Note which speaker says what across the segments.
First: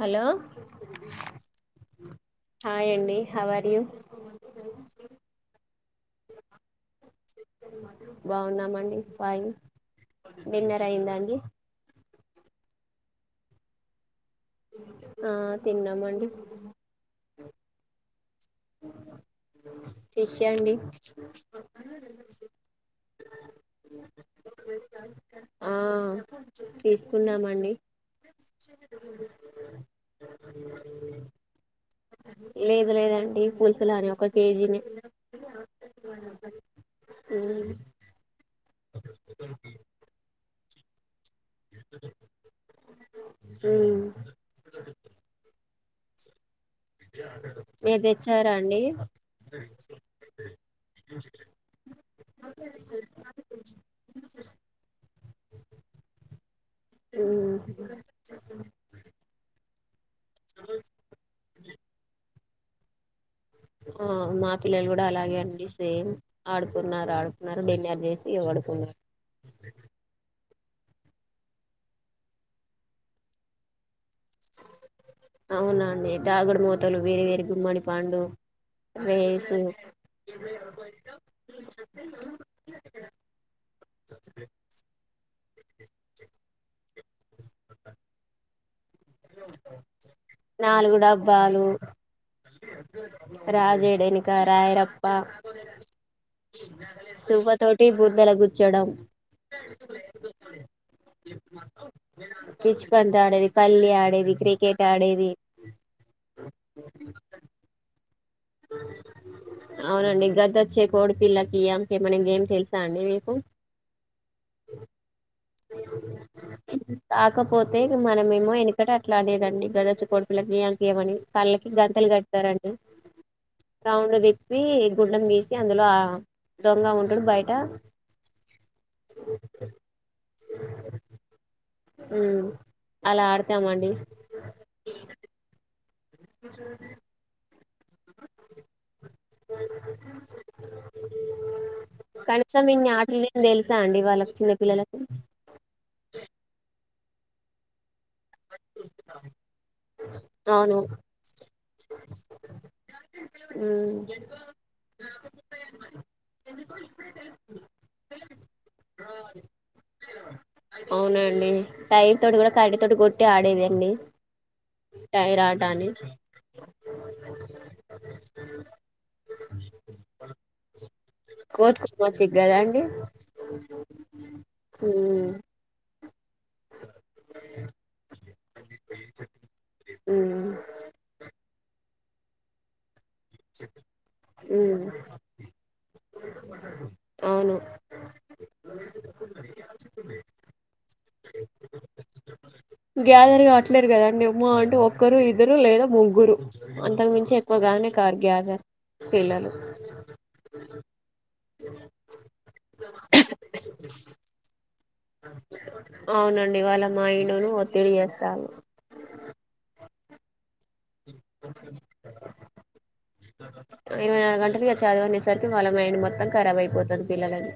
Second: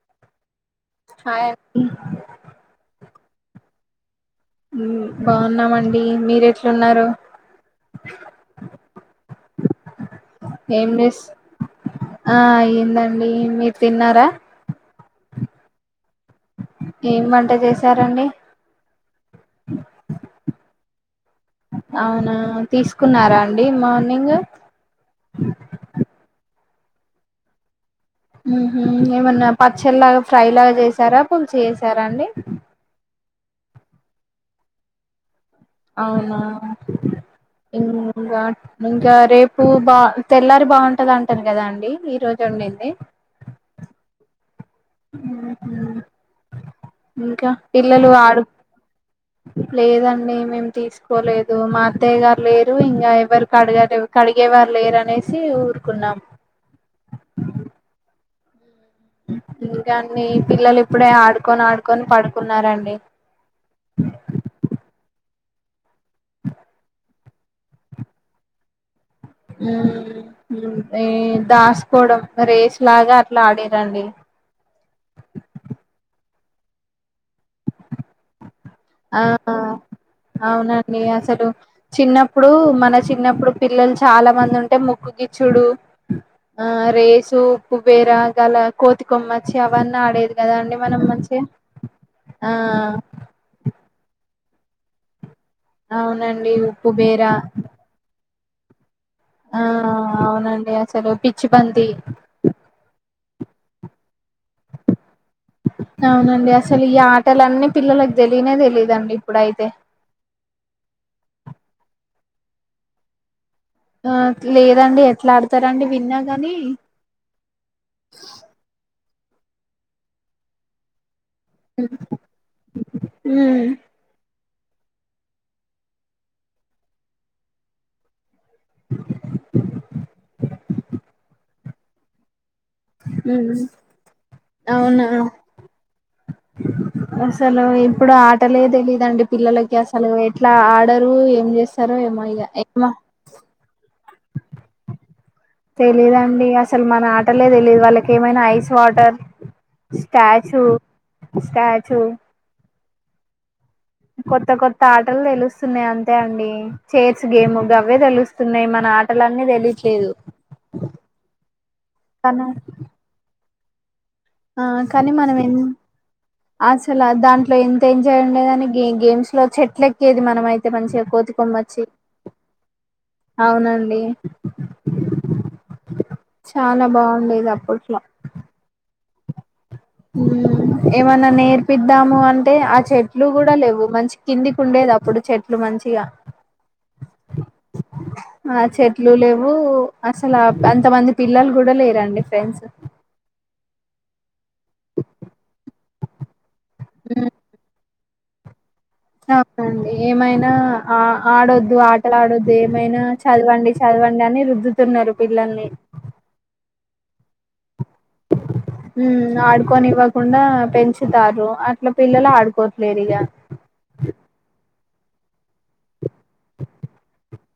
Speaker 1: Hello
Speaker 2: hi అండి
Speaker 1: how are you?
Speaker 2: మీరెట్లున్నరు?
Speaker 1: బాగున్నామండి ఫైన్ డిన్నర్ అయిందా
Speaker 2: ఏంజేస్
Speaker 1: అండి
Speaker 2: ఆ అయిందం డి మీరు తిన్నారా?
Speaker 1: ఆ తిన్నామండి.
Speaker 2: ఏం వంట చేసారండి?
Speaker 1: ఫిష్ అండి. [inaudible]
Speaker 2: అవునా, తీసుకున్నారా అండి మార్నింగ్?
Speaker 1: ఆ తీసుకున్నామండి.
Speaker 2: ఉమ్ హు, ఏమన్నా పచ్చళ్లాగా, ఫ్రై లాగా చేసారా పుల్సు చేసారా అండి?
Speaker 1: డి పులుసులు లానె ఒక కేజీనే.
Speaker 2: అవునా,
Speaker 1: ఉమ్
Speaker 2: ఇమ్ ఇంగా ఇంకా రేపు బా తెల్లారి బావుంట్ ా అంటారు కదా అండి ఈ రోజు ఉండింది
Speaker 1: ఉమ్
Speaker 2: ఇంకా
Speaker 1: మీరు
Speaker 2: పిల్లలు ఆడు
Speaker 1: తెచ్చారా అండి
Speaker 2: లేదండి మేం తీసుకోలేదు మా అత్తయ్య గారు లేరు ఇంకా ఎవరు కడగ కడిగేవారు లేరునే సి ఊరుకున్నాం
Speaker 1: అ
Speaker 2: ఇంకా అండి పిల్లలు ఇప్పుడే ఆడు పడుకొని ఆడుకొని పడుకున్నారంండి
Speaker 1: ఆ మా పిల్లలు కూడా అలాగే అండి సేమ్ ఆడుకున్నారు ఆడుకున్నారు బడెలిర్ చేసి ఆడుకున్నారు
Speaker 2: ఉ దాసుకోవడం రేస్ లాగా అట్లా ఆడిరండి
Speaker 1: అవునా అండి దాగుడు మోతలు వేరే వేరే గుమ్మడి పాండు
Speaker 2: ఆ అవునండి అసలు చిన్నప్పుడు మన చిన్నప్పుడు పిల్లలు చాలా మంది ఉంటే ముొగ్గు గచుడు ఆ రేస్ సూపు వేరా గలా కోతి కొమ్మచ్చి అవన్నీ ఆడేది కదా అండి
Speaker 1: నాలుగు
Speaker 2: మనం మంచిగా
Speaker 1: డబ్బాలు
Speaker 2: ఆ
Speaker 1: అడని కాారయరప్పా
Speaker 2: అవునండి ఉప్పు బేర
Speaker 1: పచ్చడం
Speaker 2: ఆ అవునండి అసలు పిచ్చిబంది
Speaker 1: డేది పల్లి ఆడేది క్రికెట్ ఆడేది
Speaker 2: అవునండి అసలు ఈ ఆటలన్నీ పిల్లల
Speaker 1: అవునండి గద్దచ్చ కోడిపిల్లకియ అే మనం ఏం తెలుసా అండి మీకు
Speaker 2: ఆ లేదండి ఎట్లా ఆడతారంండి విన్నా కాని
Speaker 1: ఇట్లా లేదండి గదచ్చ కొడుపులకి అంకేమని కళ్ళకి గంతలు కడతారంండి
Speaker 2: హ్మ్
Speaker 1: రావుణ దీప్ తప్పి గుండం గీసి అందులో దొంగ ఉంటాడు బయట ఓ ఉ
Speaker 2: ఉ అవునా
Speaker 1: ఇ [unintelligible]
Speaker 2: అసలు ఇప్పుడు ఆటలే తెలిదుండి పిల్లలకి అసలు ఎట్లా ఆడరు ఏం చేస్తారు ఏమో ఇక
Speaker 1: కనీసం
Speaker 2: ఏమో
Speaker 1: ఇన్ని ఆటలు నేను తెలుసా అండి వాళ్ళకి చిన్న పిల్లలకు
Speaker 2: తెలిదండి అసలు మన ఆటలే తెలియదు వాళ్ళకి ఏమైనా ఐస్ వాటర్ స్టాచూ
Speaker 1: అవును
Speaker 2: స్టాచూ
Speaker 1: ఉమ్
Speaker 2: కొత్త కొత్త ఆటలు తెలుస్తున్నాయి అంతే అండి చేర్స్ గేమ్ అవే తెలుస్తుయి న్నాయి మన ఆటలన్నీ తెలియట్లేదు
Speaker 1: అవునండి టైం తోటి
Speaker 2: కానీ
Speaker 1: కూడా కరీ తోటి కొట్టి ఆడేది అడి
Speaker 2: ఆ కానీ మనం ఏం అసలు దాంట్లో ఎంత ఎంజాయ్ ఉండేదని గే గేమ్స్ లో చెట్ల ఎక్కేది మనమ అయితే మంచిగా కొమ్మచ్చి
Speaker 1: కోతుకుమచ్చగ్ కదా అండి
Speaker 2: అవునండి చాలా బాగుండేది అప్పట్లో
Speaker 1: ఉమ్
Speaker 2: ఏమన్నా నేర్పిద్దాము అంటే ఆ చెట్టు చెట్లు కూడా లేవు మంచి కిందికి
Speaker 1: ఉమ్
Speaker 2: ఉండేది అప్పుడు చెట్లు మంచిగా
Speaker 1: అవును
Speaker 2: ఆ చెట్ ఇల్లు లేవు అసలు అంతమంది పిల్లలు కూడా లేరండి ఫ్రెండ్స్
Speaker 1: గ్యాదేర్ కాట్లేదు కదాండి అంటే ఒక్కరు ఇద్దరు లేదా ముగ్గురు అంతకు మించి ఎక్కువగానే కగ సర
Speaker 2: అవునండి ఏమైనా ఆ ఆడొద్దు ఆటలు ఆడొద్దు ఏమైనా చదవండి చదవండి అని రుద్దుతున్నారు పిల్లల్ని
Speaker 1: అవునండి వాళ్ళ మా ఇండును ఒత్తిడి చేస్తాను
Speaker 2: ఉ ఆడుకొనివ్వకుండా పెంచుతారు అట్లా పిల్లలు ఆడుకోట్లేరు ఇక
Speaker 1: ఇరవై నాలుగు గంటలకి చదివం సార్ వాళ్ళ మైండ్ మొత్తం రాబ్ అయిపోతుంది పిల్లలని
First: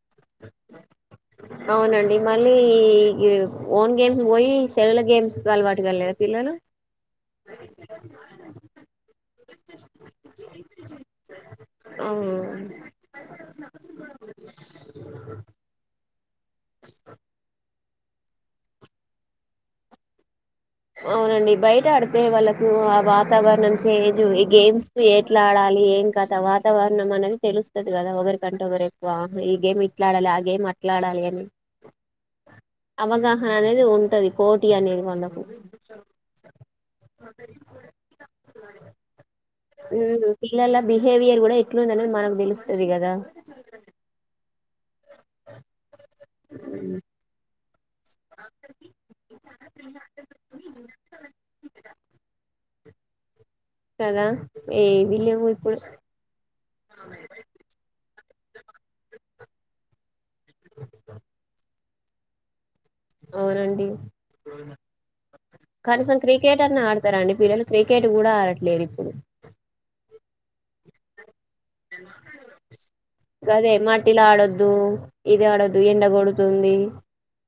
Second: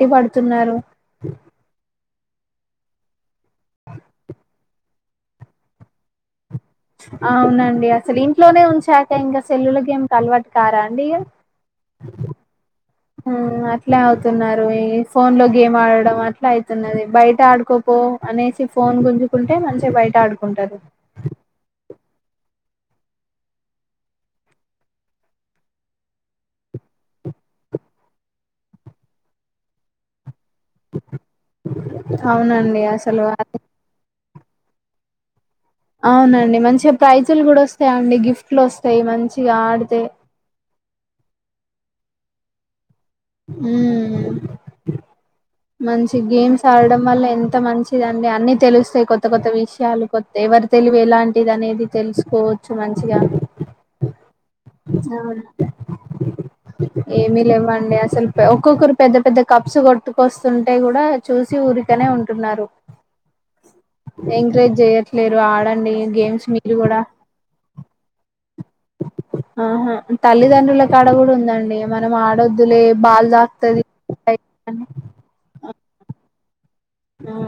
Speaker 2: ఇట్టి పడుతున్నారు
Speaker 1: అవునండి మళ్ళీ ఓన్ గేమ్స్ పోయి సెలల గేమ్స్ అలవాటు కలేదా పిల్లలు
Speaker 2: అవునండి అసలు ఇంట్లోనే ఉంచా ఇంకా ఇంకా సెల్లులకి ఏం త అలవాటు కారా అండి
Speaker 1: ఆ
Speaker 2: అట్లే అవుతున్నారు ఈ ఫోన్ లో గేమ్ ఆడడం అట్లా అవుతున్నది బయట ఆడుకోపో అనేసి ఫోన్ గుంజుకుంటే మంచిగా బయట ఆడుకో
Speaker 1: అవునండి బయట ఆడుతు అదే వాళ్ళకు ఆ వాతావరణం చేంజ్ ఈ గేమ్స్ కు ఎట్లా ఆడాలి ఏం కద వాతావరణం అనేది తెలుస్తుంది కదా ఒకరికంటే ఒకరు ఎక్కువ ఈ గేమ్ ఇట్లా ఆడాలి ే మాట్లాడాలి అని
Speaker 2: అవునండి అసలు
Speaker 1: అవగాహన అనేది ఉంటది పోటీ అనేది కొనకు
Speaker 2: అవునండి మంచిగా ప్రైజులు కూడా వస్తాయి అండి గిఫ్ట్లు వస్తాయి మంచిగా ఆడితేా
Speaker 1: ఉమ్, పిల్లల బిహేవియర్ కూడా ఎట్లుంది అనేది మనకు తెలుస్తుంది కదా
Speaker 2: ఆ మంచి గేమ్స్
Speaker 1: ఉమ్,
Speaker 2: ఆడడం వల్ల ఎంత మంచి దండి అన్ని తెలుస్తాయి కొత్త కొత్త విషయాలు కొత్త ఎవరు తెలివి ఎలాంటిది అనేది తెలుసుకోవచ్చు మంచిగా
Speaker 1: కదా ఏవి
Speaker 2: అవున
Speaker 1: లేవు ఇప్పుడు
Speaker 2: ఏమిీ లేవండి అసలు ఒక్కొక్కరు పెద్ద పెద్ద కప్స్ కొట్టు బస్ ంటాయి కూడా చూసి ఊరి ఇనే ఉంటున్నారు
Speaker 1: అవునండి
Speaker 2: ఎంకరేజ్ చేయట్లేరు ఆడండి
Speaker 1: కనీసం
Speaker 2: గేమ్స్
Speaker 1: క్రికెట్
Speaker 2: మీరు
Speaker 1: అని
Speaker 2: కూడా
Speaker 1: ఆడతారంండి పిలల క్రికెట్ కూడా ఆడట్లేదు
Speaker 2: ఆహా తల్లిదండ్రుల కడ కూడా ఉందండి అే మనం ఆడొద్దులే బాల్
Speaker 1: గదే
Speaker 2: తాకుతుది
Speaker 1: మట్టిలో సంది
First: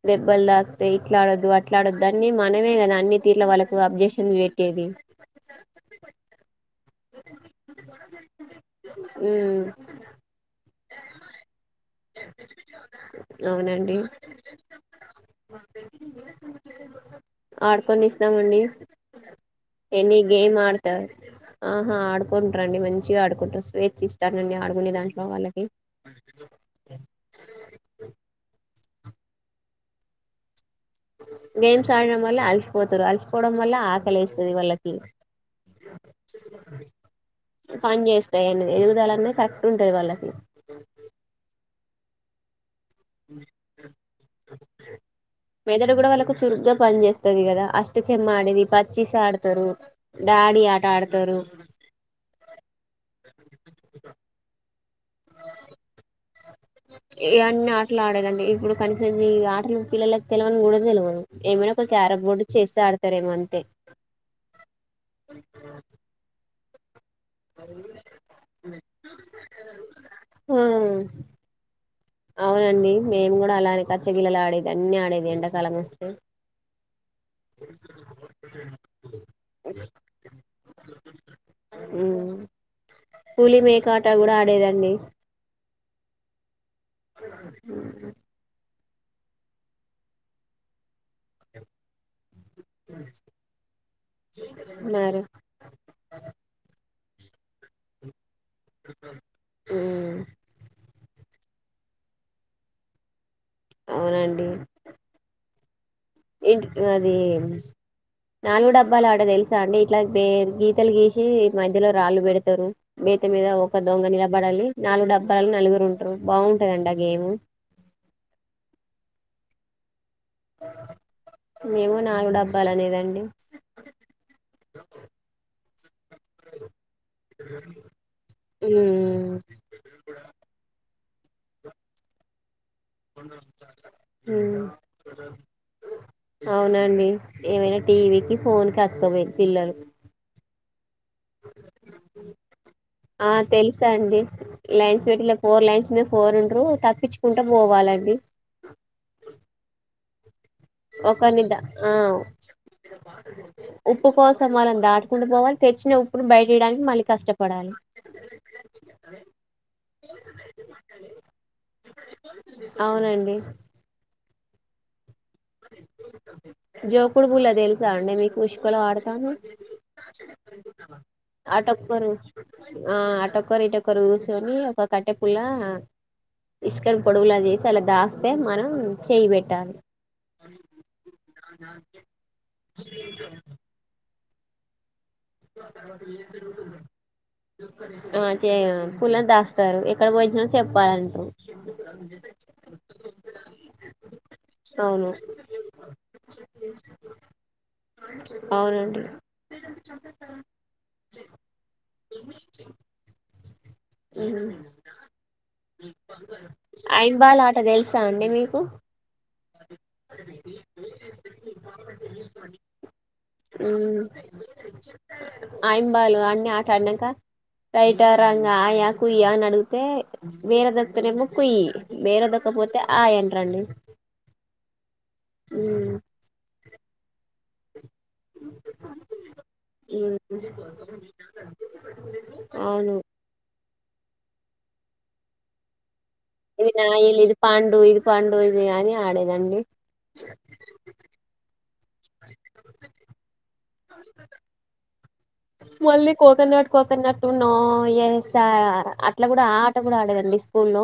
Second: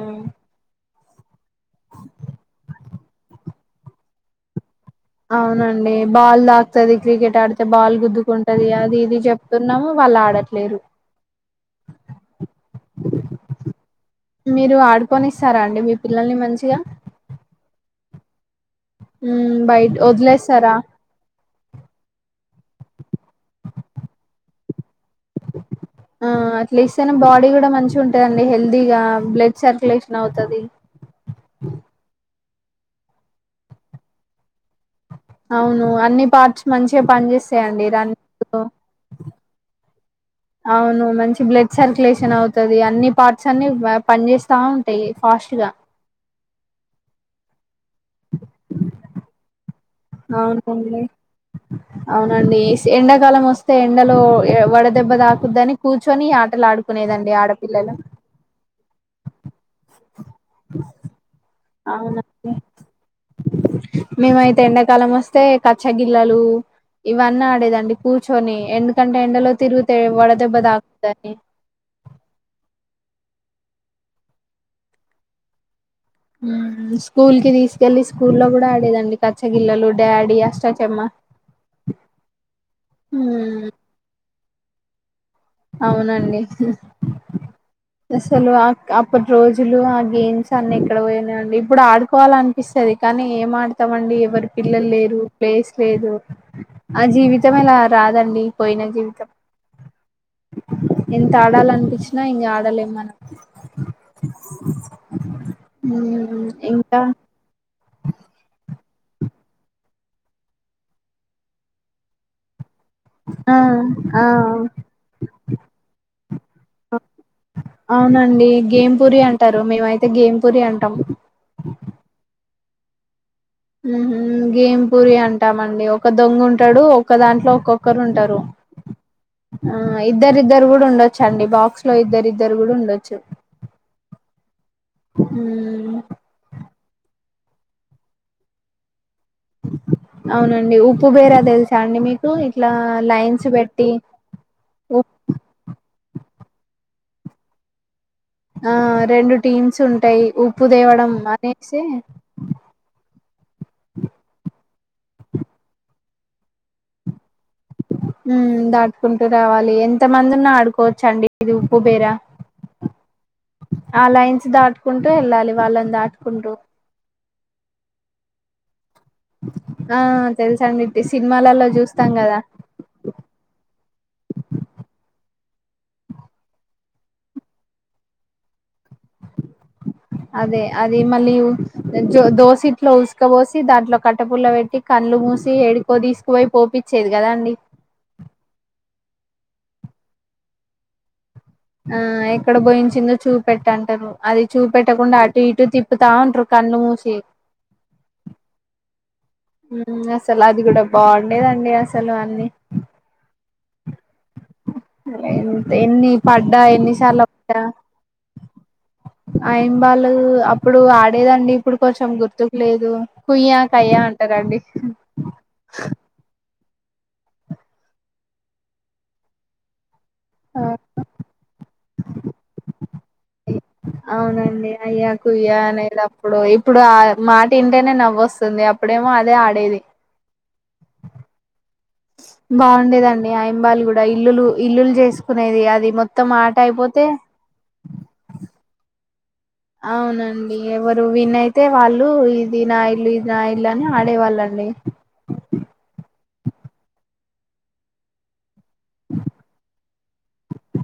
Speaker 1: దబ్బల్ ద ఇట్లా ఆడద్దు అట్లాడొదు అన్ని మనమే కదా అన్ని తీరుల వాళ్ళకు అబ్జెక్షన్ పెట్
Speaker 2: అవునండి బాల్ దా ది క్రికెట్ ఆడితే బాల్ గుద్దుకుంటది అది ఇది
Speaker 1: ఉమ్
Speaker 2: చెప్తున్నాము వాళ్ళు ఆడట్లేరు
Speaker 1: అవునండి
Speaker 2: మీరు ఆడుకొని ఇస్తారా అండి మీ పిల్లల్ని మంచిగా
Speaker 1: తమండి
Speaker 2: ఉ బయ వదిలేస్తారా
Speaker 1: ఆహా ఆడుకుంటారుండి మంచిగా ఆడుకుంటారు స్వేచ్ఛ ఇస్తానండి ఆడుకునేదాం
Speaker 2: ఆ అట్లే బాడ కూడా మంచి ఉంటుందిండి హెల్త్ ముందిగా బ్లడ్ సర్క్యులేషన్ అవుతుది
Speaker 1: గేమ్స్ ఆడన మళ అల్స పోతారు అలిసిపోవడం వల్ల ఆకలి వస్తుంది వాళ్ళకి
Speaker 2: అవును అన్ని పార్ట్స్ మంచిగా పని చేస్తాయంండి
Speaker 1: పని
Speaker 2: రన్న
Speaker 1: చేస్తాయి అనేది ఎదుగుదల అనేది కరెక్ట్ ఉంటది వాళ్ళకి
Speaker 2: అవును మంచి బ్లడ్ సర్కు్యులేషన్ [unintelligible] అన్ని పార్ట్స్ అన్ని పని చేేస్త తా ఉంటాయి ఫాస్ట్ గా
Speaker 1: మెదడు కూడా వాళ్ళకు చురుగ్గా పనిచేస్తుంది కదా అ చెమ్మాడది పచ్చిస్ ఆడతారు డాడీ ఆట
Speaker 2: అవునండి
Speaker 1: ఆడతారు
Speaker 2: అవునండి ఎండాకాలం వస్తే ఎండలో వడదెబ్బ తాకుద్దని కూర్చొని ఆ
Speaker 1: ఇవన్నిీ ఆటలు ఆడేదండి ఇప్పుడు కనీసం ఈ ఆటలు పిల్లలకి తెలివని కూడా తెలువదు ఏమైనా ఒక క్యారం బోర్డు
Speaker 2: అవునండి
Speaker 1: చెస్ ఆడతారేమో అంతే
Speaker 2: మేమైతే ఎండాకాలం వస్తే కచ్చాగిిల్లాలు [unintelligible] ఇవన్న ఆడేదండి కూర్చొని ఎందుకంటే ఎండలో తిరుగితే వడదెబ్బ
Speaker 1: ఆ
Speaker 2: తాకుదని
Speaker 1: అవునండి మేము కూడా అలానే కచ్చగిలలా ఆడేది అన్ని ఆడేది ఎండాకాలం వస్తే
Speaker 2: [unintelligible] స్కూల్ కి తీసుకెళ్ళి స్కూల్లో కూడా ఆడేదండి కచ్చగిల్లలు డాడీ అష్టాచమ్మ
Speaker 1: ఉమ్ అడేదండి
Speaker 2: అవునండి అస్సలు అప్పటి రోజులు ఆ గేమ్స్ అన్ని ఇక్కడ పోయినాండి ఇప్పుడు ఆడుకోవాల అనిపిస్తుది కానీ ఏం ఆడుతాంండి ఎవరు పిల్లలు లేరు
Speaker 1: మరి
Speaker 2: ప్లేస్ లేదు ఆ జీవితం ఇలా రాదండి పోయిన జీవితం
Speaker 1: ఉమ్
Speaker 2: ఎంత ఆడాల అనిపించినా ఇంకా ఆడలేం మనం
Speaker 1: అవునండి ఇంటి
Speaker 2: ఇంకా
Speaker 1: అది [unintelligible] డబ్బాలు ఆట తెలుసా అండి ఇట్లా గీతలు గీసి మధ్యలో రాళ్ళు పెడతారు మేత మీద
Speaker 2: ఆ
Speaker 1: ఒక దొంగ
Speaker 2: ఆ
Speaker 1: నిలబడాలి నాలుగు డబ్బని నలుగురు ఉంటారు బాగుంటదండి ఆ గేము
Speaker 2: మేము అయితే అయితే గేమ్ పూరి అంటాం
Speaker 1: బ్ లు అనేదండి
Speaker 2: గేం పూరి అంటామండి ఒక దొంగ ఉంటాడు ఒక్క దాంట్లో ఒక్కొక్కరు ఉంటారు
Speaker 1: ఉమ్
Speaker 2: ఆ ఇద్దరిద్దరు కూడా ఉండచ్చ చండి బాక్స్ లో ఇద్దరి ఇద్దరు కూడా ఉ మ్మ్
Speaker 1: అవునండి ఏమైనా టీవీ కి ఫోన్ కి అత్కపోయింది
Speaker 2: అవునండి ఉఊ
Speaker 1: ఆ
Speaker 2: లైన్స్ పెట్టి
Speaker 1: తెలుసా అండి
Speaker 2: ఉప్
Speaker 1: లైన్స్ పెట్లే ఫోర్ లైన్స్ మీద ఫోర్ ఉండ్ర తప్పించు ఉంట పోవాలండి
Speaker 2: టైప్పు
Speaker 1: ఒక నిద ఆ ఉప్పు కోసం అన దాటుకుం పోాల తెచ్చిన ఉప్పును బయటేయడానికి మళ్ళ కష్టప
Speaker 2: దాటుకుంటూ రావాలి ఎంత మంది ఉన్నా ఆడుకోవచ్చు అండి ఇది ఉప్పు బేర
Speaker 1: అవునండి
Speaker 2: అలా సిధట్కుం చట వెళ్ళాలి వాళ్ళ దాటుకుంటూ
Speaker 1: ఆడ
Speaker 2: ఆ తెలుసా అం
Speaker 1: అటొక్కరు ఆ అటొక్కరు ఇటొక్కరు కూర్సుొని ఒక కట్టె లా ఇసుకని పొడవులా చేసి అలా దాస్తే మనం చేయి పెట్టాలి
Speaker 2: అదే అది మళ్ళీో దోశ ఇట్లో ఉసుకపోసి దాంట్లో కట్టపుల్ల వెేట్టి కళ్ళు మూసి ఏడుకో తీసుకుపోయి పోపచ్చేది కదాండి
Speaker 1: పులను దాస్తారు ఎక్కడ పోయిచ్చినో చెప్పాలంటారు
Speaker 2: ఆ ఎక్కడ పోోయించిందో చూపెట్టంటారు అది
Speaker 1: అవును
Speaker 2: చూపెట్టకుండా అటు ఇటు తిప్పుతా ఉంటారు కళ్ళు మూసి
Speaker 1: అవునండి
Speaker 2: అసలు అది కూడా బాగుండేదండి అసలు సలు అన్నీ
Speaker 1: ఏను
Speaker 2: ఎన్ని పడ్డా ఎన్నిసార్లు పడ్డా
Speaker 1: తెలుసా అండి మీకు
Speaker 2: ఆయింబాలు అప్పుడు ఆడేదండి ఇప్పుడు కొంచెం గుర్తుకు లేదు కుయ్య
Speaker 1: మ్మ్.
Speaker 2: కయ్యా అంటారంండి
Speaker 1: అడాక రైట రంగా కుయ్యా అని అడిగితే వేర దత్తనేెమ్ము కుయి్యి వేరెదకపోతే ఆయంట్రండి
Speaker 2: అవునండి అయ్యా కుయ్యా అనేటప్పుడు ఇప్పుడు ఆ మాట ఇంటేనే నవ్వొస్తుంది అప్పుడేమో అదే ఆడేది
Speaker 1: మ్మ్. అవును
Speaker 2: బాగుండేదండి ఆయింబాలి కూడా ఇల్లులు ఇల్లులు చేసుకునేది అది మొత్తం ఆట
Speaker 1: ఇది
Speaker 2: అయిపోతే
Speaker 1: నాయిల్ ఇది పాండు ఇది పాండు ఇది అని ఆడ
Speaker 2: అవునండి ఎవరు విన్ై అతే వాళ్ళు ఇది నా ఇల్లు ఇది నా ఇల్లు అని ఆడేవాళ్ళండి
Speaker 1: మళ్ళీ కోకోనట్ కోకోనట్ నో ఎస్సా సార్ అట్లా కూడా ఆ ఆట కూడా ఆడేదండి స్కూల్ లో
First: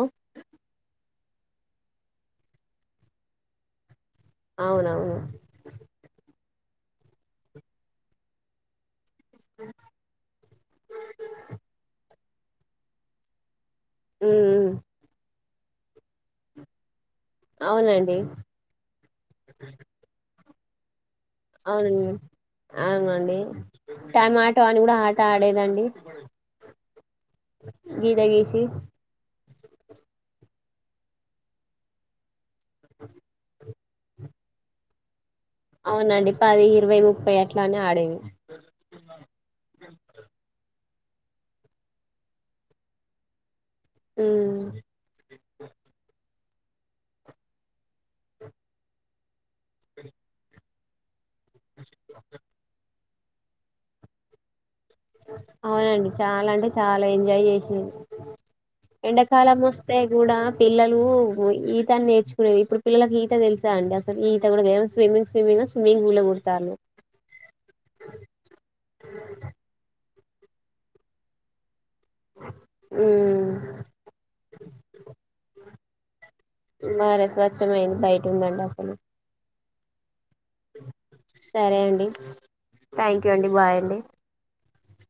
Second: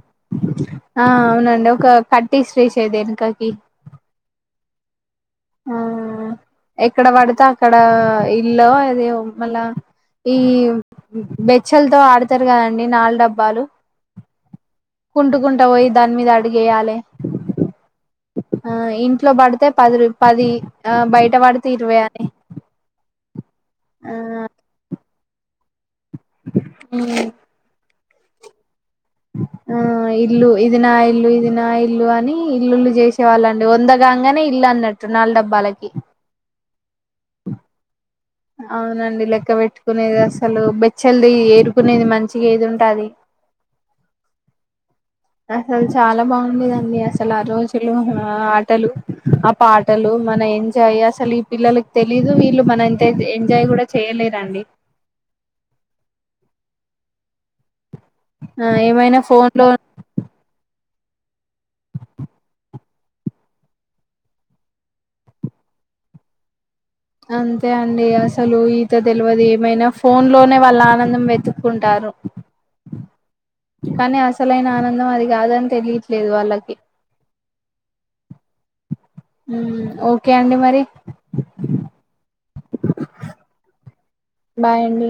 Speaker 2: కట్టి స్ట్రేచ్ ద వెనకాకి
Speaker 1: అవునవును
Speaker 2: ఆ ఎక్కడ పడితే అక్కడ ఇల్లు అదే మళ్ళా ఈ బెచ్చలతో ఆడు వస్తారు కదండి నాలుగు డబ్బాలు
Speaker 1: ఉం
Speaker 2: ఉంటుకుంటా పోయి దాని మీద అడిగేయాలి
Speaker 1: అవునండి
Speaker 2: ఆ ఇంట్లో పడితే పది పది ఆ బయట పడితే
Speaker 1: అవునండి
Speaker 2: ఇరవై అని
Speaker 1: అవునండి టైమాట అని కూడా ఆ తాడేదండి
Speaker 2: ఆ
Speaker 1: గీత గీసి
Speaker 2: ఆ ఇల్లు ఇది నా ఇల్లు ఇది నా ఇల్లు అని ఇల్లులు చేసే వాళ్ళండి వందగాగానే ఇల్లు అన్నట్టు నాలుగు డబ్బు
Speaker 1: అవునండి పది ఇరవై ముప్పై అట్ల అనే ఆడేవి
Speaker 2: అవునండి లెక్క పెట్టుకునేది అసలు బెచ్చల్ది ఏరుకునేది మంచిగా ఏది ఉంటుది
Speaker 1: అ
Speaker 2: అసలు చాలా బాగు అదాన్ని అసలు ఆ రోజులు ఆటలు పాటలు మన ఏం ఎాయ్ అస ఈ పిల్లలకి తెలీదు వీళ్ళు మనంంత ఎంజాయ్ కూడా చేయలేరండి
Speaker 1: అవునండి చాలా అంటే చాలా ఎంజాయ్ చేసింది
Speaker 2: ఆ ఏమైనా ఫోన్
Speaker 1: ఎండాకాలం
Speaker 2: లో
Speaker 1: వస్తే కూడా పిల్లలు ఈతా నేర్చునేది ఇప్పుడు పిల్లలకి ఈత తెలుసా అండి అసలు ఈత కూడా స్విమ్మింగ్ స్విమ్మింగ్ స్విమ్మింగ్ పూల్ లో దుకుతానర్
Speaker 2: అంతే అండి అసలు ఈత తెలివదు ఏమైనా ఫోన్ లోనే వాళ్ళ ఆనందం వెతుకుం కానీ అసలైన ఆనందం అది కాదని తెలియట్లేదు వాళ్ళకి
Speaker 1: అవు
Speaker 2: హ్మ్ ఓ
Speaker 1: సరే అండి థ్యాంక్ యూ అండి బాయ్ అండి
Speaker 2: బాయండి